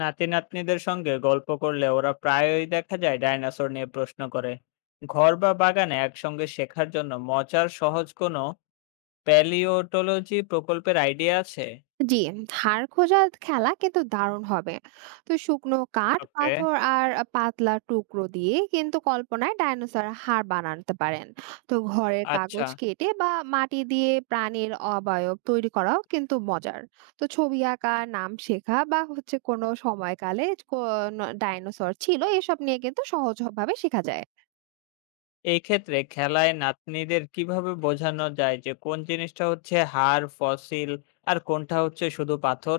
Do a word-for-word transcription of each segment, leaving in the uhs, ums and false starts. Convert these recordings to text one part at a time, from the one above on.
নাতি-নাতনিদের সঙ্গে গল্প করলে ওরা প্রায়ই দেখা যায় ডাইনোসর নিয়ে প্রশ্ন করে। ঘর বা বাগানে একসঙ্গে শেখার জন্য মজার সহজ কোনো প্যালিওটোলজি প্রকল্পের আইডিয়া আছে? জি, হাড় খোঁজা খেলা কিন্তু দারুণ হবে। তো শুকনো কাঠ, ওকে। পাথর আর পাতলা টুকরো দিয়ে কিন্তু কল্পনায় ডাইনোসর হাড় বানাতে পারেন। তো ঘরের আচ্ছা, কাগজ কেটে বা মাটি দিয়ে প্রাণীর অবয়ব তৈরি করাও কিন্তু মজার। তো ছবি আঁকা, নাম শেখা বা হচ্ছে কোনো সময়কালে কোন ডাইনোসর ছিল এসব নিয়ে কিন্তু সহজভাবে শেখা যায়। এই ক্ষেত্রে খেলায় নাতনিদের কিভাবে বোঝানো যায় যে কোন জিনিসটা হচ্ছে হাড় ফসিল আর কোনটা হচ্ছে শুধু পাথর?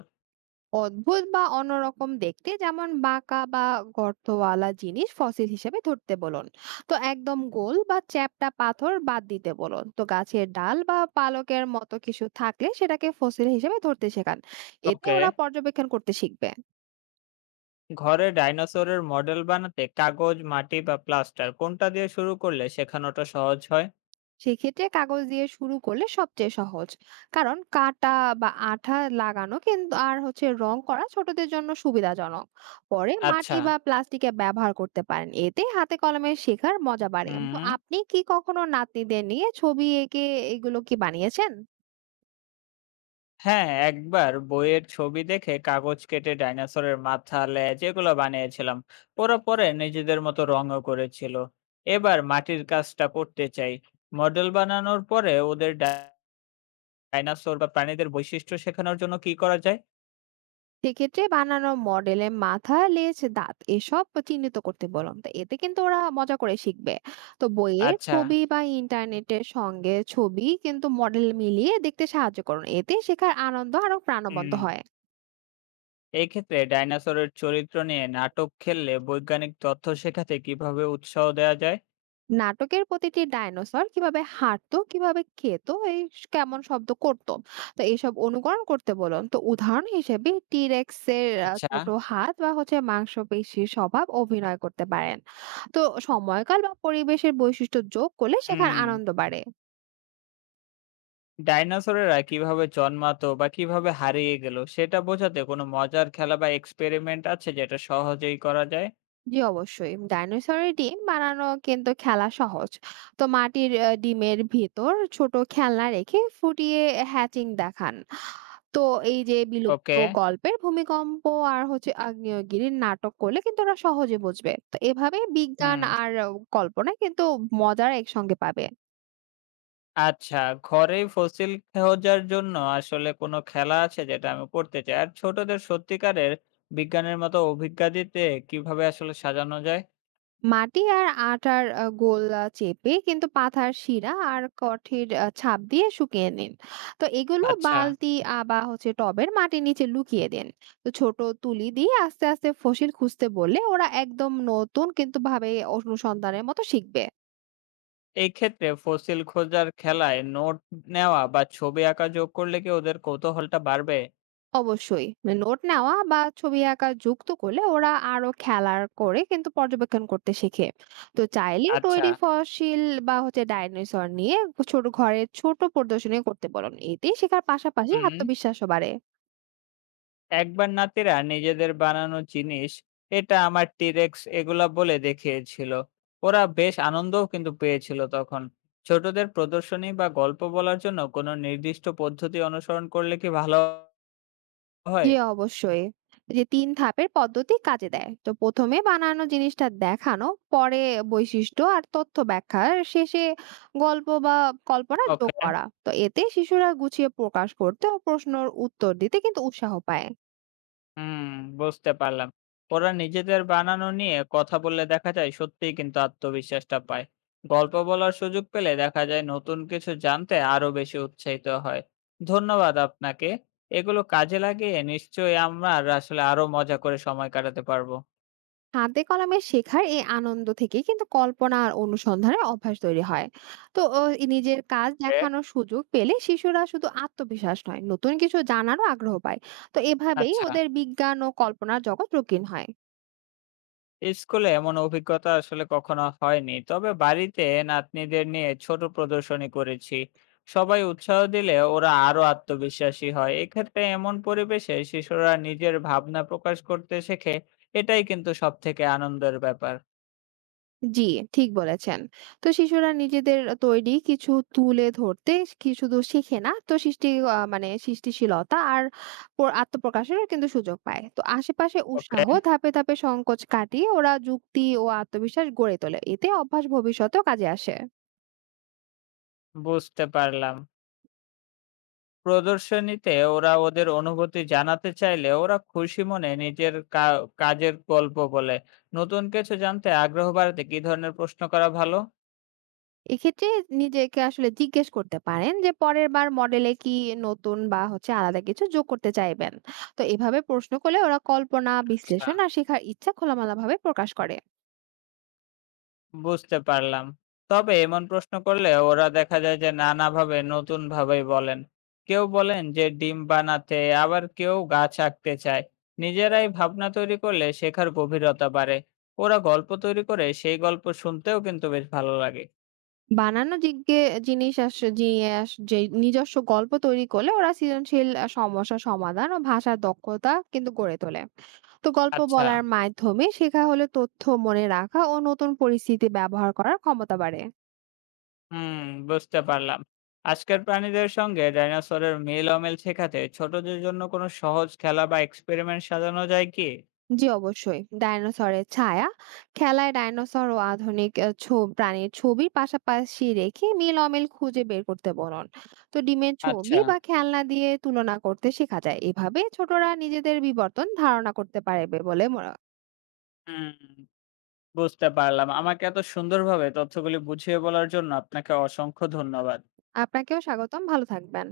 অদ্ভুত বা অন্যরকম দেখতে, যেমন বাঁকা বা গর্তওয়ালা জিনিস ফসিল হিসেবে ধরতে বলুন। তো একদম গোল বা চ্যাপ্টা পাথর বাদ দিতে বলুন। তো গাছের ডাল বা পালকের মতো কিছু থাকলে সেটাকে ফসিল হিসেবে ধরতে শেখান। এতে ওকে। ওরা পর্যবেক্ষণ করতে শিখবে। ঘরে ডাইনোসরের মডেল বানাতে কাগজ, মাটি বা প্লাস্টার কোনটা দিয়ে শুরু করলে শেখানোটা সহজ হয়? সেক্ষেত্রে কাগজ দিয়ে শুরু করলে সবচেয়ে সহজ, কারণ কাটা বা আঠা লাগানো কিন্তু আর হচ্ছে রং করা ছোটদের জন্য সুবিধাজনক। পরে মাটি আচ্ছা। বা প্লাস্টিকে ব্যবহার করতে পারেন, এতে হাতে কলমে শেখার মজা বাড়ে। তো হুম। আপনি কি কখনো নাতনিদের নিয়ে ছবি এঁকে এগুলো কি বানিয়েছেন? হ্যাঁ, একবার বইয়ের ছবি দেখে কাগজ কেটে ডাইনোসরের মাথা, লেজ এগুলো বানিয়েছিলাম। ওরা পরে নিজেদের মতো রঙও করেছিল। এবার মাটির কাজটা করতে চাই। মডেল বানানোর পরে ওদের ডা- ডাইনোসর বা প্রাণীদের বৈশিষ্ট্য শেখানোর জন্য কি করা যায়? সেক্ষেত্রে বানানো মডেলে মাথা, লেজ, দাঁত এসব চিহ্নিত করতে বলুন। তো এতে কিন্তু ওরা মজা করে শিখবে। তো বইয়ের আচ্ছা। ছবি বা ইন্টারনেটের সঙ্গে ছবি কিন্তু মডেল মিলিয়ে দেখতে সাহায্য করুন। এতে শেখার আনন্দ আরো প্রাণবন্ত হুম। হয়। এই ক্ষেত্রে ডাইনোসরের চরিত্র নিয়ে নাটক খেললে বৈজ্ঞানিক তথ্য শেখাতে কিভাবে উৎসাহ দেওয়া যায়? নাটকের প্রতিটি ডাইনোসর কিভাবে হাঁটতো, কিভাবে খেতো, এই স- কেমন শব্দ করত। তো এইসব অনুকরণ করতে বলুন। তো উদাহরণ হিসেবে টিরেক্স এর আহ, আচ্ছা। ছোট হাত বা হচ্ছে মাংসপেশির স্বভাব অভিনয় করতে পারেন। তো সময়কাল বা পরিবেশের বৈশিষ্ট্য যোগ করলে শেখার হুম। আনন্দ বাড়ে। ডাইনোসরেরা কিভাবে জন্মাতো বা কিভাবে হারিয়ে গেল সেটা বোঝাতে কোনো মজার খেলা বা এক্সপেরিমেন্ট আছে যেটা সহজেই করা যায়? জি, অবশ্যই। ডাইনোসরের ডিম বানানো কিন্তু খেলা সহজ। তো মাটির আহ, ডিমের ভিতর ছোট খেলনা রেখে ফুটিয়ে হ্যাচিং দেখান। তো এই যে বিলুপ্ত ওকে। গল্পের ভূমিকম্প আর হচ্ছে আগ্নেয়গিরির নাটক করলে কিন্তু ওরা সহজে বুঝবে। তো এভাবে বিজ্ঞান হুম। আর আহ, কল্পনা কিন্তু মজার একসঙ্গে পাবে। আচ্ছা। ঘরে ফসিল খোঁজার জন্য আসলে কোনো খেলা আছে যেটা আমি করতে চাই, আর ছোটদের সত্যিকারের বিজ্ঞানের মতো অভিজ্ঞতা দিতে কিভাবে আসলে সাজানো যায়? মাটি আর আটার আহ, গোলা চেপে কিন্তু পাথার শিরা আর কাঠের আহ, ছাপ দিয়ে শুকিয়ে নিন। তো এগুলো আচ্ছা। বালতি আহ, বা হচ্ছে টবের মাটির নিচে লুকিয়ে দিন। তো ছোট তুলি দিয়ে আস্তে আস্তে ফসিল খুঁজতে বললে ওরা একদম নতুন কিন্তু ভাবে অনুসন্ধানের মতো শিখবে। এই ক্ষেত্রে ফসিল খোঁজার খেলায় নোট নেওয়া বা ছবি আঁকা যোগ করলে কি ওদের কৌতূহলটা বাড়বে? অবশ্যই, মানে নোট নেওয়া বা ছবি আঁকা যুক্ত করলে ওরা আরো খেলার করে কিন্তু পর্যবেক্ষণ করতে শিখে। তো চাইলে আচ্ছা। তৈরি ফসিল বা হচ্ছে ডাইনোসর নিয়ে ছোট ঘরে ছোট প্রদর্শনী করতে বলুন। এতে শেখার পাশাপাশি হুম। আত্মবিশ্বাসও বাড়ে। একবার নাতিরা নিজেদের বানানো জিনিস এটা আমার টিরেক্স এগুলা বলে দেখিয়েছিল। ওরা বেশ আনন্দও কিন্তু পেয়েছিল তখন। ছোটদের প্রদর্শনী বা গল্প বলার জন্য কোনো নির্দিষ্ট পদ্ধতি অনুসরণ করলে কি ভালো হয়? যে অবশ্যই, যে তিন ধাপের পদ্ধতি কাজে দেয়। তো প্রথমে বানানো জিনিসটা দেখানো, পরে বৈশিষ্ট্য আর তথ্য ব্যাখ্যা, আর শেষে গল্প বা কল্পনা যোগ ওকে। করা। তো এতে শিশুরা গুছিয়ে প্রকাশ করতে ও প্রশ্নের উত্তর দিতে কিন্তু উৎসাহ পায়। হুম, বুঝতে পারলাম। ওরা নিজেদের বানানো নিয়ে কথা বললে দেখা যায় সত্যিই কিন্তু আত্মবিশ্বাসটা পায়। গল্প বলার সুযোগ পেলে দেখা যায় নতুন কিছু জানতে আরো বেশি উৎসাহিত হয়। ধন্যবাদ আপনাকে। এগুলো কাজে লাগিয়ে নিশ্চয়ই আমরা আসলে আরো মজা করে সময় কাটাতে পারবো। হাতে কলমে শেখার এই আনন্দ থেকে কিন্তু কল্পনা আর অনুসন্ধানের অভ্যাস তৈরি হয়। তো ও এই নিজের কাজ হ্যাঁ। দেখানোর সুযোগ পেলে শিশুরা শুধু আত্মবিশ্বাস নয়, নতুন কিছু জানারও আগ্রহ পায়। তো এভাবেই আচ্ছা। ওদের বিজ্ঞান ও কল্পনার জগৎ রঙিন হয়। স্কুলে এমন অভিজ্ঞতা আসলে কখনো হয়নি, তবে বাড়িতে নাতনিদের নিয়ে ছোট প্রদর্শনী করেছি। সবাই উৎসাহ দিলে ওরা আরো আত্মবিশ্বাসী হয়। এক্ষেত্রে এমন পরিবেশে শিশুরা নিজের ভাবনা প্রকাশ করতে শেখে। এটাই কিন্তু সব থেকে আনন্দের ব্যাপার। জি, ঠিক বলেছেন। তো শিশুরা নিজেদের তৈরি কিছু তুলে ধরতে কি শুধু শিখে না, তো সৃষ্টি আ মানে সৃষ্টিশীলতা আর প আত্মপ্রকাশেরও কিন্তু সুযোগ পায়। তো আশেপাশে ওকে। উৎসাহ ধাপে ধাপে সংকোচ কাটিয়ে ওরা যুক্তি ও আত্মবিশ্বাস গড়ে তোলে। এতে অভ্যাস ভবিষ্যতেও কাজে আসে। বুঝতে পারলাম। প্রদর্শনীতে ওরা ওদের অনুভূতি জানাতে চাইলে ওরা খুশি মনে নিজের কা- কাজের গল্প বলে। নতুন কিছু জানতে আগ্রহ বাড়াতে কি ধরনের প্রশ্ন করা ভালো? এক্ষেত্রে নিজেকে আসলে জিজ্ঞেস করতে পারেন যে, "পরের বার মডেলে কি নতুন বা হচ্ছে আলাদা কিছু যোগ করতে চাইবেন?" তো এভাবে প্রশ্ন করলে ওরা কল্পনা, আচ্ছা, বিশ্লেষণ আর শেখার ইচ্ছা খোলামেলাভাবে প্রকাশ করে। বুঝতে পারলাম। তবে এমন প্রশ্ন করলে ওরা দেখা যায় যে নানাভাবে নতুন ভাবেই বলেন। কেউ বলেন যে ডিম বানাতে, আবার কেউ গাছ আঁকতে চায়। নিজেরাই ভাবনা তৈরি করলে শেখার গভীরতা বাড়ে। ওরা গল্প তৈরি করে সেই গল্প শুনতেও কিন্তু বেশ ভালো লাগে। বানানো জিজ্ঞে জিনিস আস জিয়ে আস যে নিজস্ব গল্প তৈরি করলে ওরা সৃজনশীল আ সমস্যা সমাধান ও ভাষার দক্ষতা কিন্তু গড়ে তোলে। তো গল্প আচ্ছা, বলার মাধ্যমে শেখা হলে তথ্য মনে রাখা ও নতুন পরিস্থিতি ব্যবহার করার ক্ষমতা বাড়ে। হুম, বুঝতে পারলাম। আজকের প্রাণীদের সঙ্গে ডাইনোসরের মিল অমিল শেখাতে ছোটদের জন্য কোনো সহজ খেলা বা এক্সপেরিমেন্ট সাজানো যায় কি? জি, অবশ্যই। ডাইনোসরের ছায়া খেলায় ডাইনোসর ও আধুনিক আ ছ প্রাণীর ছবির পাশাপাশি রেখে মিল অমিল খুঁজে বের করতে বলুন। তো ডিমের আচ্ছা, ছবি বা খেলনা দিয়ে তুলনা করতে শেখা যায়। এভাবে ছোটরা নিজেদের বিবর্তন ধারণা করতে পারবে বলে মনে। হুম। বুঝতে পারলাম। আমাকে এত সুন্দরভাবে তথ্যগুলি বুঝিয়ে বলার জন্য আপনাকে অসংখ্য ধন্যবাদ। আপনাকেও স্বাগতম। ভালো থাকবেন।